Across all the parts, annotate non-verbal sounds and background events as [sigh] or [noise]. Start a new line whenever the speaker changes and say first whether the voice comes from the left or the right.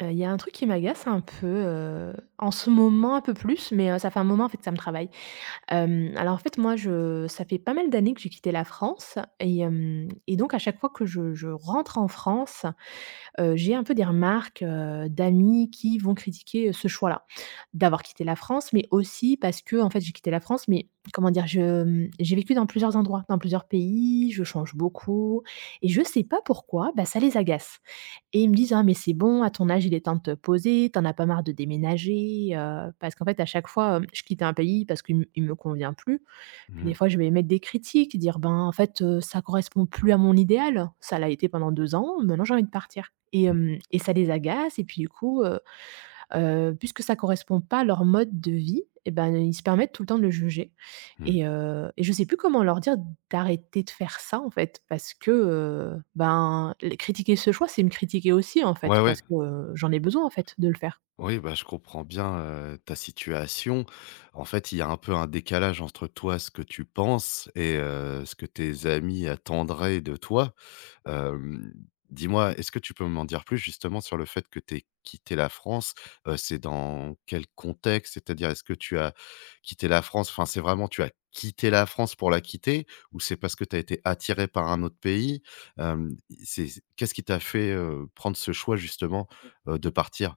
right: Il y a un truc qui m'agace un peu, en ce moment un peu plus, mais ça fait un moment en fait que ça me travaille. Alors en fait moi je ça fait pas mal d'années que j'ai quitté la France et hem et donc à chaque fois que je rentre en France, j'ai un peu des remarques, d'amis qui vont critiquer, ce choix-là. D'avoir quitté la France, mais aussi parce que en fait j'ai quitté la France, mais comment dire? J'ai vécu dans plusieurs endroits, dans plusieurs pays, je change beaucoup et je sais pas pourquoi, bah, ça les agace. Et ils me disent: «Ah mais c'est bon, à ton âge, il est temps de te poser, t'en as pas marre de déménager». Parce qu'en fait, à chaque fois, je quitte un pays parce qu'il me convient plus. Puis des
left: Mmh.
right: fois, je vais émettre des critiques, dire: «Ben, en fait, ça correspond plus à mon idéal. Ça l'a été pendant 2 ans, maintenant j'ai envie de partir» et
left: Mmh
right: hem et ça les agace et puis du coup, puisque ça correspond pas à leur mode de vie et ben, ils se permettent tout le temps de le juger
left: mh.
right: et je sais plus comment leur dire d'arrêter de faire ça, en fait, parce que, ben, les critiquer ce choix, c'est me critiquer aussi, en
left: Ouais,
right: fait,
left: ouais.
right: parce que, j'en ai besoin, en fait, de le faire.
left: Oui, bah, je comprends bien, ta situation. En fait, il y a un peu un décalage entre toi, ce que tu penses et ce que tes amis attendraient de toi. Hem, Dis-moi, est-ce que tu peux m'en dire plus justement sur le fait que tu aies quitté la France? C'est dans quel contexte? C'est-à-dire, est-ce que tu as quitté la France enfin, c'est vraiment tu as quitté la France pour la quitter ou c'est parce que tu as été attiré par un autre pays? Hem, c'est Qu'est-ce qui t'a fait, prendre ce choix justement, de partir?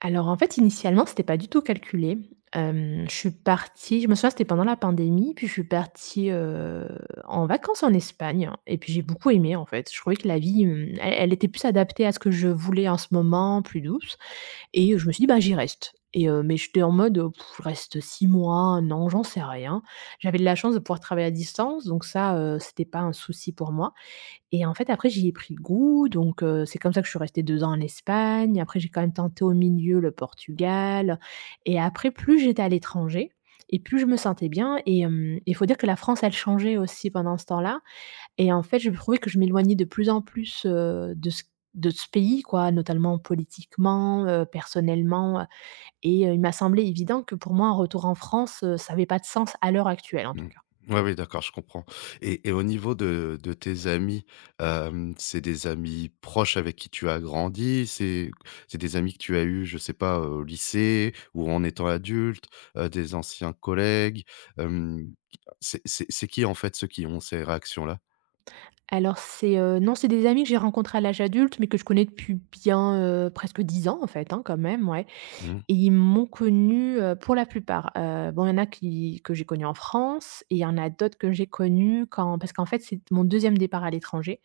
right: Alors, en fait, initialement, c'était pas du tout calculé. Je suis partie je me souviens, c'était pendant la pandémie, puis je suis partie, en vacances en Espagne et puis j'ai beaucoup aimé, en fait. Je trouvais que la vie, elle était plus adaptée à ce que je voulais en ce moment, plus douce. Et je me suis dit: «Bah, j'y reste» et mais j'étais en mode: «Je reste 6 mois, non j'en sais rien. J'avais de la chance de pouvoir travailler à distance, donc ça, c'était pas un souci pour moi et en fait, après, j'y ai pris goût, donc c'est comme ça que je suis restée 2 ans en Espagne. Après, j'ai quand même tenté au milieu le Portugal et après, plus j'étais à l'étranger et plus je me sentais bien et il faut dire que la France, elle changeait aussi pendant ce temps-là et en fait, je trouvais que je m'éloignais de plus en plus, de ce pays quoi, notamment politiquement, personnellement, et il m'a semblé évident que pour moi un retour en France, ça avait pas de sens à l'heure actuelle en tout
left: Mmh.
right: cas.
left: Ouais, oui, d'accord, je comprends et et au niveau de tes amis, c'est des amis proches avec qui tu as grandi? C'est des amis que tu as eus, je sais pas, au lycée ou en étant adulte, des anciens collègues? Hem, c'est qui, en fait, ceux qui ont ces réactions-là?
right: Alors c'est, non, c'est des amis que j'ai rencontrés à l'âge adulte, mais que je connais depuis bien, presque 10 ans en fait, hein, quand même, ouais.
left: Mmh.
right: Et ils m'ont connue, pour la plupart, bon, il y en a qui que j'ai connus en France et il y en a d'autres que j'ai connus quand parce qu'en fait, c'est mon deuxième départ à l'étranger.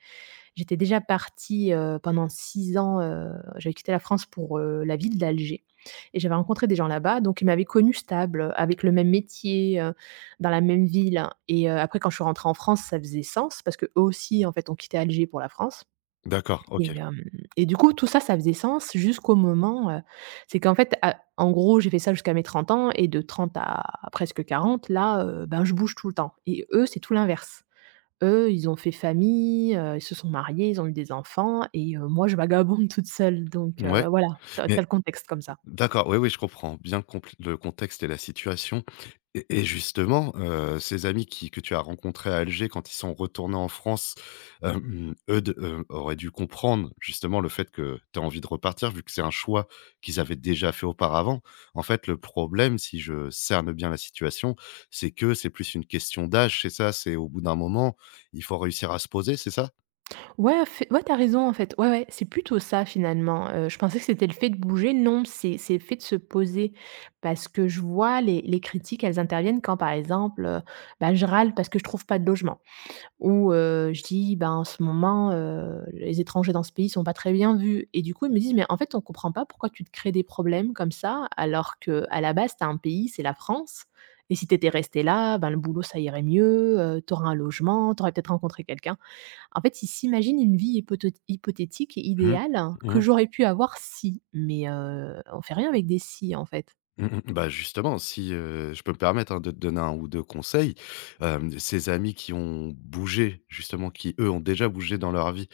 right: J'étais déjà partie, pendant 6 ans, j'avais quitté la France pour, la ville d'Alger et j'avais rencontré des gens là-bas, donc ils m'avaient connue stable, avec le même métier, dans la même ville et après quand je suis rentrée en France, ça faisait sens parce que eux aussi, en fait, ont quitté Alger pour la France
left: D'accord,
right: et
left: OK.
right: hem et du coup, tout ça, ça faisait sens jusqu'au moment, c'est qu'en fait, à en gros, j'ai fait ça jusqu'à mes 30 ans et de 30 à presque 40, là, ben, je bouge tout le temps et eux, c'est tout l'inverse. Eux, ils ont fait famille, ils se sont mariés, ils ont eu des enfants et moi je vagabonde toute seule donc
left: Ouais,
right: voilà, tu as
left: mais
right: le contexte comme ça.
left: d'accord, oui, oui, je comprends bien compl le contexte et la situation et justement, ces amis qui que tu as rencontrés à Alger quand ils sont retournés en France, eux de auraient dû comprendre justement le fait que tu as envie de repartir vu que c'est un choix qu'ils avaient déjà fait auparavant. En fait, le problème, si je cerne bien la situation, c'est que c'est plus une question d'âge, c'est ça? C'est au bout d'un moment, il faut réussir à se poser, c'est ça?
right: Ouais, fai ouais, tu as raison en fait. Ouais, ouais, c'est plutôt ça finalement, je pensais que c'était le fait de bouger, non, c'est le fait de se poser parce que je vois les critiques, elles interviennent quand par exemple, bah, je râle parce que je trouve pas de logement. Où, je dis: «Ben, en ce moment, les étrangers dans ce pays sont pas très bien vus» et du coup, ils me disent: «Mais en fait, on comprend pas pourquoi tu te crées des problèmes comme ça, alors que à la base, tu as un pays, c'est la France et si tu étais restée là, ben, le boulot, ça irait mieux, tu aurais un logement, tu aurais peut-être rencontré quelqu'un». En fait, ils s'imaginent une vie hypothétique et
left: Mmh.
right: idéale hein, que
left: Mmh.
right: j'aurais pu avoir si, mais on fait rien avec des si, en fait.
left: Mmh mh. Bah, justement, si, je peux me permettre, hein, de te donner un ou 2 conseils, ces amis qui ont bougé, justement, qui, eux, ont déjà bougé dans leur vie,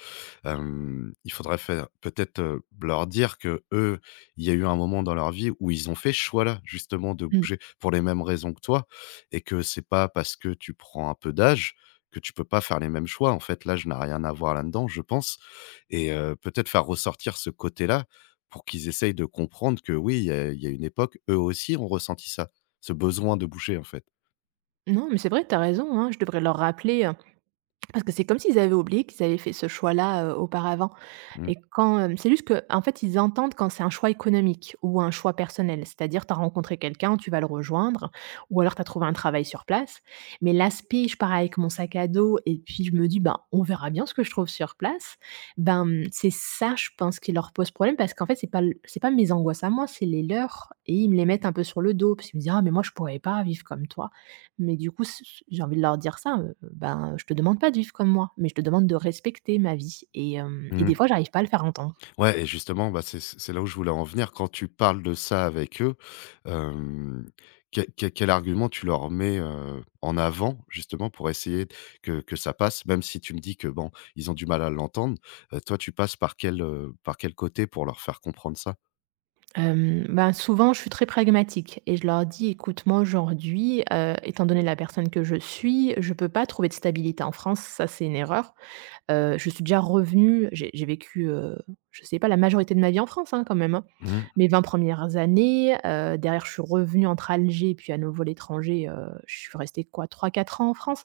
left: il faudrait faire peut-être, leur dire que eux, il y a eu un moment dans leur vie où ils ont fait ce choix-là, justement, de
right: Mmh.
left: bouger pour les mêmes raisons que toi et que c'est pas parce que tu prends un peu d'âge que tu peux pas faire les mêmes choix. En fait, l'âge n'a rien à voir là-dedans, je pense. Et peut-être faire ressortir ce côté-là pour qu'ils essayent de comprendre que oui, il y a une époque, eux aussi ont ressenti ça, ce besoin de bouger, en fait.
right: Non, mais c'est vrai, t'as raison, hein, je devrais leur rappeler, parce que c'est comme s'ils avaient oublié qu'ils avaient fait ce choix-là, auparavant.
left: Mmh.
right: Et quand, hem c'est juste que, en fait, ils entendent quand c'est un choix économique ou un choix personnel. C'est-à-dire, tu as rencontré quelqu'un, tu vas le rejoindre ou alors tu as trouvé un travail sur place. Mais l'aspect, je pars avec mon sac à dos et puis je me dis: «Ben, on verra bien ce que je trouve sur place». Ben, c'est ça, je pense, qui leur pose problème parce qu'en fait, c'est pas mes angoisses à moi, c'est les leurs et ils me les mettent un peu sur le dos parce qu'ils me disent: «Ah mais moi, je pourrais pas vivre comme toi». Mais du coup, c c j'ai envie de leur dire ça, ben, je te demande pas de vivre comme moi, mais je te demande de respecter ma vie et hem et des
left: Mmh.
right: fois, j'arrive pas à le faire entendre.
left: Ouais et justement, bah, c'est là où je voulais en venir. Quand tu parles de ça avec eux, hem, quel argument tu leur mets, en avant justement pour essayer que ça passe? Même si tu me dis que, bon, ils ont du mal à l'entendre, toi tu passes par quel côté pour leur faire comprendre ça?
right: Ben, souvent, je suis très pragmatique et je leur dis: «Écoute, moi, aujourd'hui, étant donné la personne que je suis, je peux pas trouver de stabilité en France, ça, c'est une erreur. Je suis déjà revenue, j'ai vécu, je sais pas, la majorité de ma vie en France, hein, quand même, hein.
left: Mmh.
right: Mes 20 premières années, derrière, je suis revenue entre Alger et puis à nouveau l'étranger, je suis restée quoi, trois quatre ans en France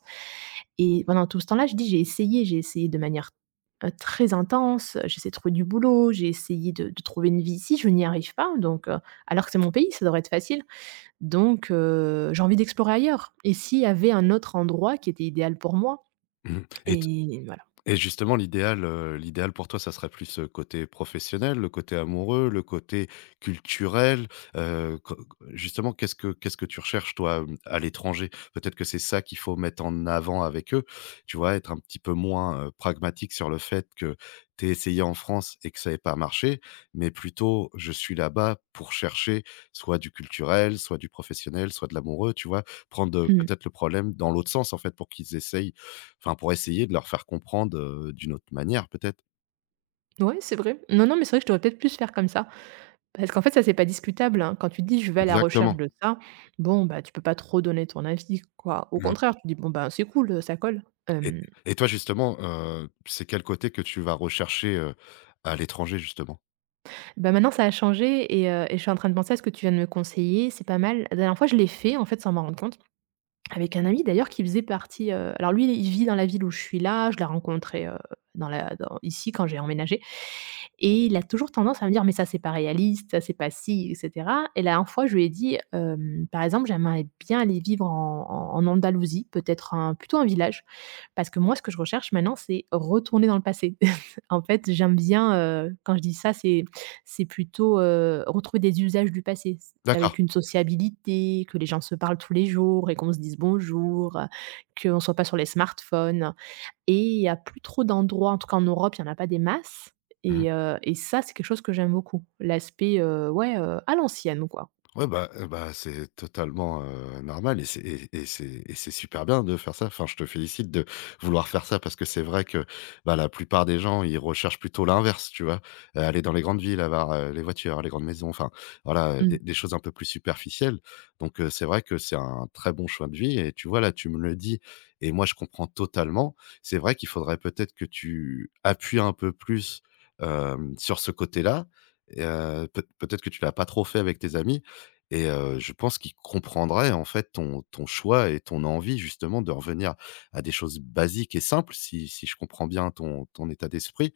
right: et pendant tout ce temps-là, je dis: j'ai essayé de manière très intense, j'essaie de trouver du boulot, j'ai essayé de trouver une vie ici, je n'y arrive pas donc alors que c'est mon pays, ça devrait être facile donc j'ai envie d'explorer ailleurs et s'il y avait un autre endroit qui était idéal pour moi
left: Mmh. et
right: et voilà.
left: Et justement, l'idéal, l'idéal pour toi, ça serait plus, côté professionnel, le côté amoureux, le côté culturel, co justement, qu'est-ce que tu recherches toi, mmh, à l'étranger? Peut-être que c'est ça qu'il faut mettre en avant avec eux, tu vois? Être un petit peu moins, pragmatique sur le fait que t'es essayé en France et que ça ait pas marché, mais plutôt: «Je suis là-bas pour chercher soit du culturel, soit du professionnel, soit de l'amoureux», tu vois? Prendre,
right: Mmh.
left: peut-être le problème dans l'autre sens, en fait, pour qu'ils essayent enfin, pour essayer de leur faire comprendre, d'une autre manière peut-être?
right: Ouais, c'est vrai. Non, non, mais c'est vrai que je devrais peut-être plus faire comme ça parce qu'en fait, ça, c'est pas discutable, hein. Quand tu dis: «Je vais à la recherche
left: Exactement.
right: de ça», bon, bah, tu peux pas trop donner ton avis, quoi. Au
left: Mmh.
right: contraire, tu dis: «Bon, bah, c'est cool, ça colle».
left: et et toi justement, c'est quel côté que tu vas rechercher, à l'étranger justement?
right: Bah, maintenant ça a changé et je suis en train de penser à ce que tu viens de me conseiller, c'est pas mal. La dernière fois je l'ai fait en fait sans m'en rendre compte, avec un ami d'ailleurs qui faisait partie, alors lui il vit dans la ville où je suis là, je l'ai rencontré, dans ici quand j'ai emménagé et il a toujours tendance à me dire: «Mais ça c'est pas réaliste, ça c'est pas si et cetera» et la dernière fois je lui ai dit, par exemple: «J'aimerais bien aller vivre en Andalousie, peut-être un plutôt un village». Parce que moi, ce que je recherche maintenant, c'est retourner dans le passé. [laughs] En fait, j'aime bien, quand je dis ça, c'est plutôt, retrouver des usages du passé, c
left: D'accord.
right: avec une sociabilité, que les gens se parlent tous les jours et qu'on se dise bonjour, qu'on ne soit pas sur les smartphones et il y a plus trop d'endroits, en tout cas en Europe, il y en a pas des masses
left: Mmh.
right: et ça, c'est quelque chose que j'aime beaucoup. L'aspect, ouais, à l'ancienne, quoi.
left: Ouais, bah, bah, c'est totalement, normal et c'est super bien de faire ça. Enfin, je te félicite de vouloir faire ça parce que c'est vrai que, bah, la plupart des gens, ils recherchent plutôt l'inverse, tu vois? Aller dans les grandes villes, avoir, les voitures, les grandes maisons, enfin, voilà, des
right: Mmh.
left: des choses un peu plus superficielles. Donc c'est vrai que c'est un très bon choix de vie et tu vois, là, tu me le dis et moi, je comprends totalement. C'est vrai qu'il faudrait peut-être que tu appuies un peu plus, sur ce côté-là et heu, peut-être que tu l'as pas trop fait avec tes amis et je pense qu'il comprendrait, en fait, ton choix et ton envie, justement, de revenir à des choses basiques et simples, si je comprends bien ton état d'esprit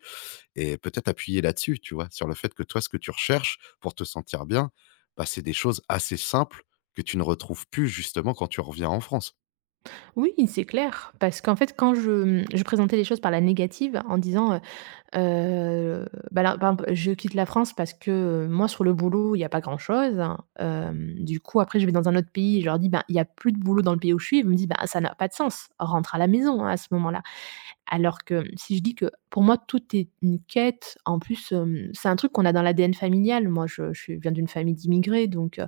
left: et peut-être appuyer là-dessus, tu vois? Sur le fait que toi, ce que tu recherches pour te sentir bien, bah, c'est des choses assez simples que tu ne retrouves plus, justement, quand tu reviens en France.
right: Oui, c'est clair, parce qu'en fait, je présentais les choses par la négative en disant, Heu, bah, là, par exemple, je quitte la France parce que, moi, sur le boulot, il y a pas grand-chose. Du coup, après, je vais dans un autre pays, et je leur dis: «Ben, il y a plus de boulot dans le pays où je suis». Ils me disent: «Bah, ça n'a pas de sens, rentre à la maison, hein, à ce moment-là». Alors que si je dis que pour moi, tout est une quête, en plus, c'est un truc qu'on a dans l'ADN familial. Moi, je viens d'une famille d'immigrés, donc heu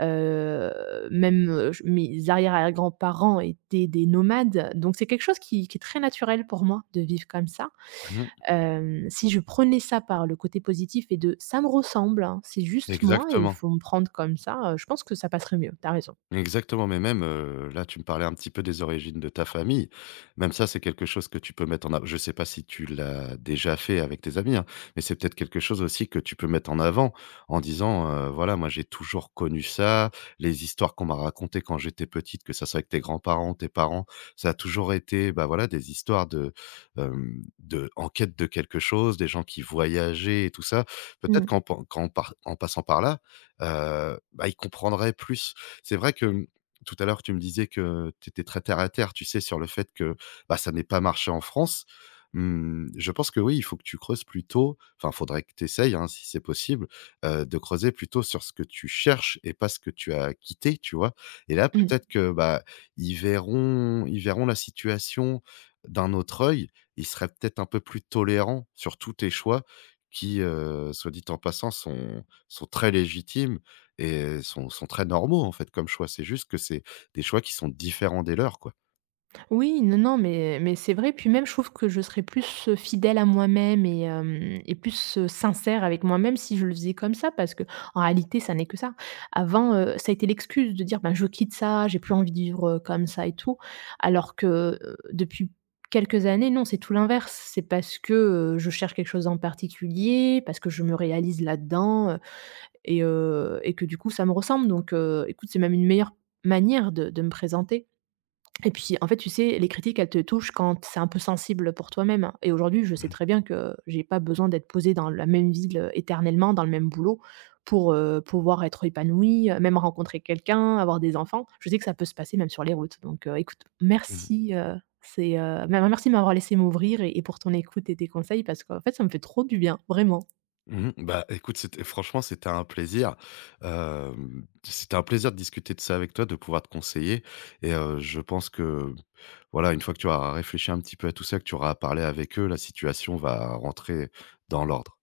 right: Heu, même, j mes arrière grands parents étaient des nomades, donc c'est quelque chose qui est très naturel pour moi de vivre comme ça.
left: Mmh.
right: Si je prenais ça par le côté positif et de: «Ça me ressemble, hein, c'est juste moi et il
left: Exactement.
right: faut me prendre comme ça», je pense que ça passerait mieux, T'as as raison.
left: Exactement, mais même, là, tu me parlais un petit peu des origines de ta famille. Même ça, c'est quelque chose que tu peux mettre en av je ne sais pas si tu l'as déjà fait avec tes amis, hein, mais c'est peut-être quelque chose aussi que tu peux mettre en avant en disant, «Voilà, moi, j'ai toujours connu ça. Les histoires qu'on m'a racontées quand j'étais petite, que ça soit avec tes grands-parents, tes parents, ça a toujours été, bah, voilà, des histoires de, en quête de quelque chose, des gens qui voyageaient et tout ça». Peut-être qu'en pen qu'en par en passant par là, bah, ils comprendraient plus c'est vrai que tout à l'heure, tu me disais que tu étais très terre à terre, tu sais, sur le fait que, bah, ça n'ait pas marché en France. Mmh, je pense que oui, il faut que tu creuses plutôt enfin, faudrait que tu essayes, hein, si c'est possible, de creuser plutôt sur ce que tu cherches et pas ce que tu as quitté, tu vois? Et là,
right: Mmh.
left: peut-être que, bah, ils verront la situation d'un autre œil. Ils seraient peut-être un peu plus tolérants sur tous tes choix qui, soit dit en passant, sont très légitimes et sont très normaux, en fait, comme choix. C'est juste que c'est des choix qui sont différents des leurs, quoi.
right: Oui, non, non, mais c'est vrai. Puis même, je trouve que je serais plus, fidèle à moi-même et hem et plus, sincère avec moi-même si je le faisais comme ça parce que en réalité, ça n'est que ça. Avant, ça a été l'excuse de dire: «Ben, je quitte ça, j'ai plus envie de vivre, comme ça et tout». Alors que, depuis quelques années, non, c'est tout l'inverse. C'est parce que, je cherche quelque chose en particulier, parce que je me réalise là-dedans, et que du coup, ça me ressemble. Donc écoute, c'est même une meilleure manière de me présenter. Et puis, en fait, tu sais, les critiques, elles te touchent quand c'est un peu sensible pour toi-même. Et aujourd'hui, je sais
left: Mmh
right: très bien que j'ai pas besoin d'être posée dans la même ville, éternellement, dans le même boulot pour, pouvoir être épanouie, même rencontrer quelqu'un, avoir des enfants. Je sais que ça peut se passer même sur les routes. Donc, écoute,
left: mh.
right: merci, c'est, merci de m'avoir laissé m'ouvrir et pour ton écoute et tes conseils parce qu'en fait, ça me fait trop du bien, vraiment.
left: Mmh. Bah, écoute, c'était un plaisir. C'était un plaisir de discuter de ça avec toi, de pouvoir te conseiller et je pense que, voilà, une fois que tu auras réfléchi un petit peu à tout ça, que tu auras parlé avec eux, la situation va rentrer dans l'ordre.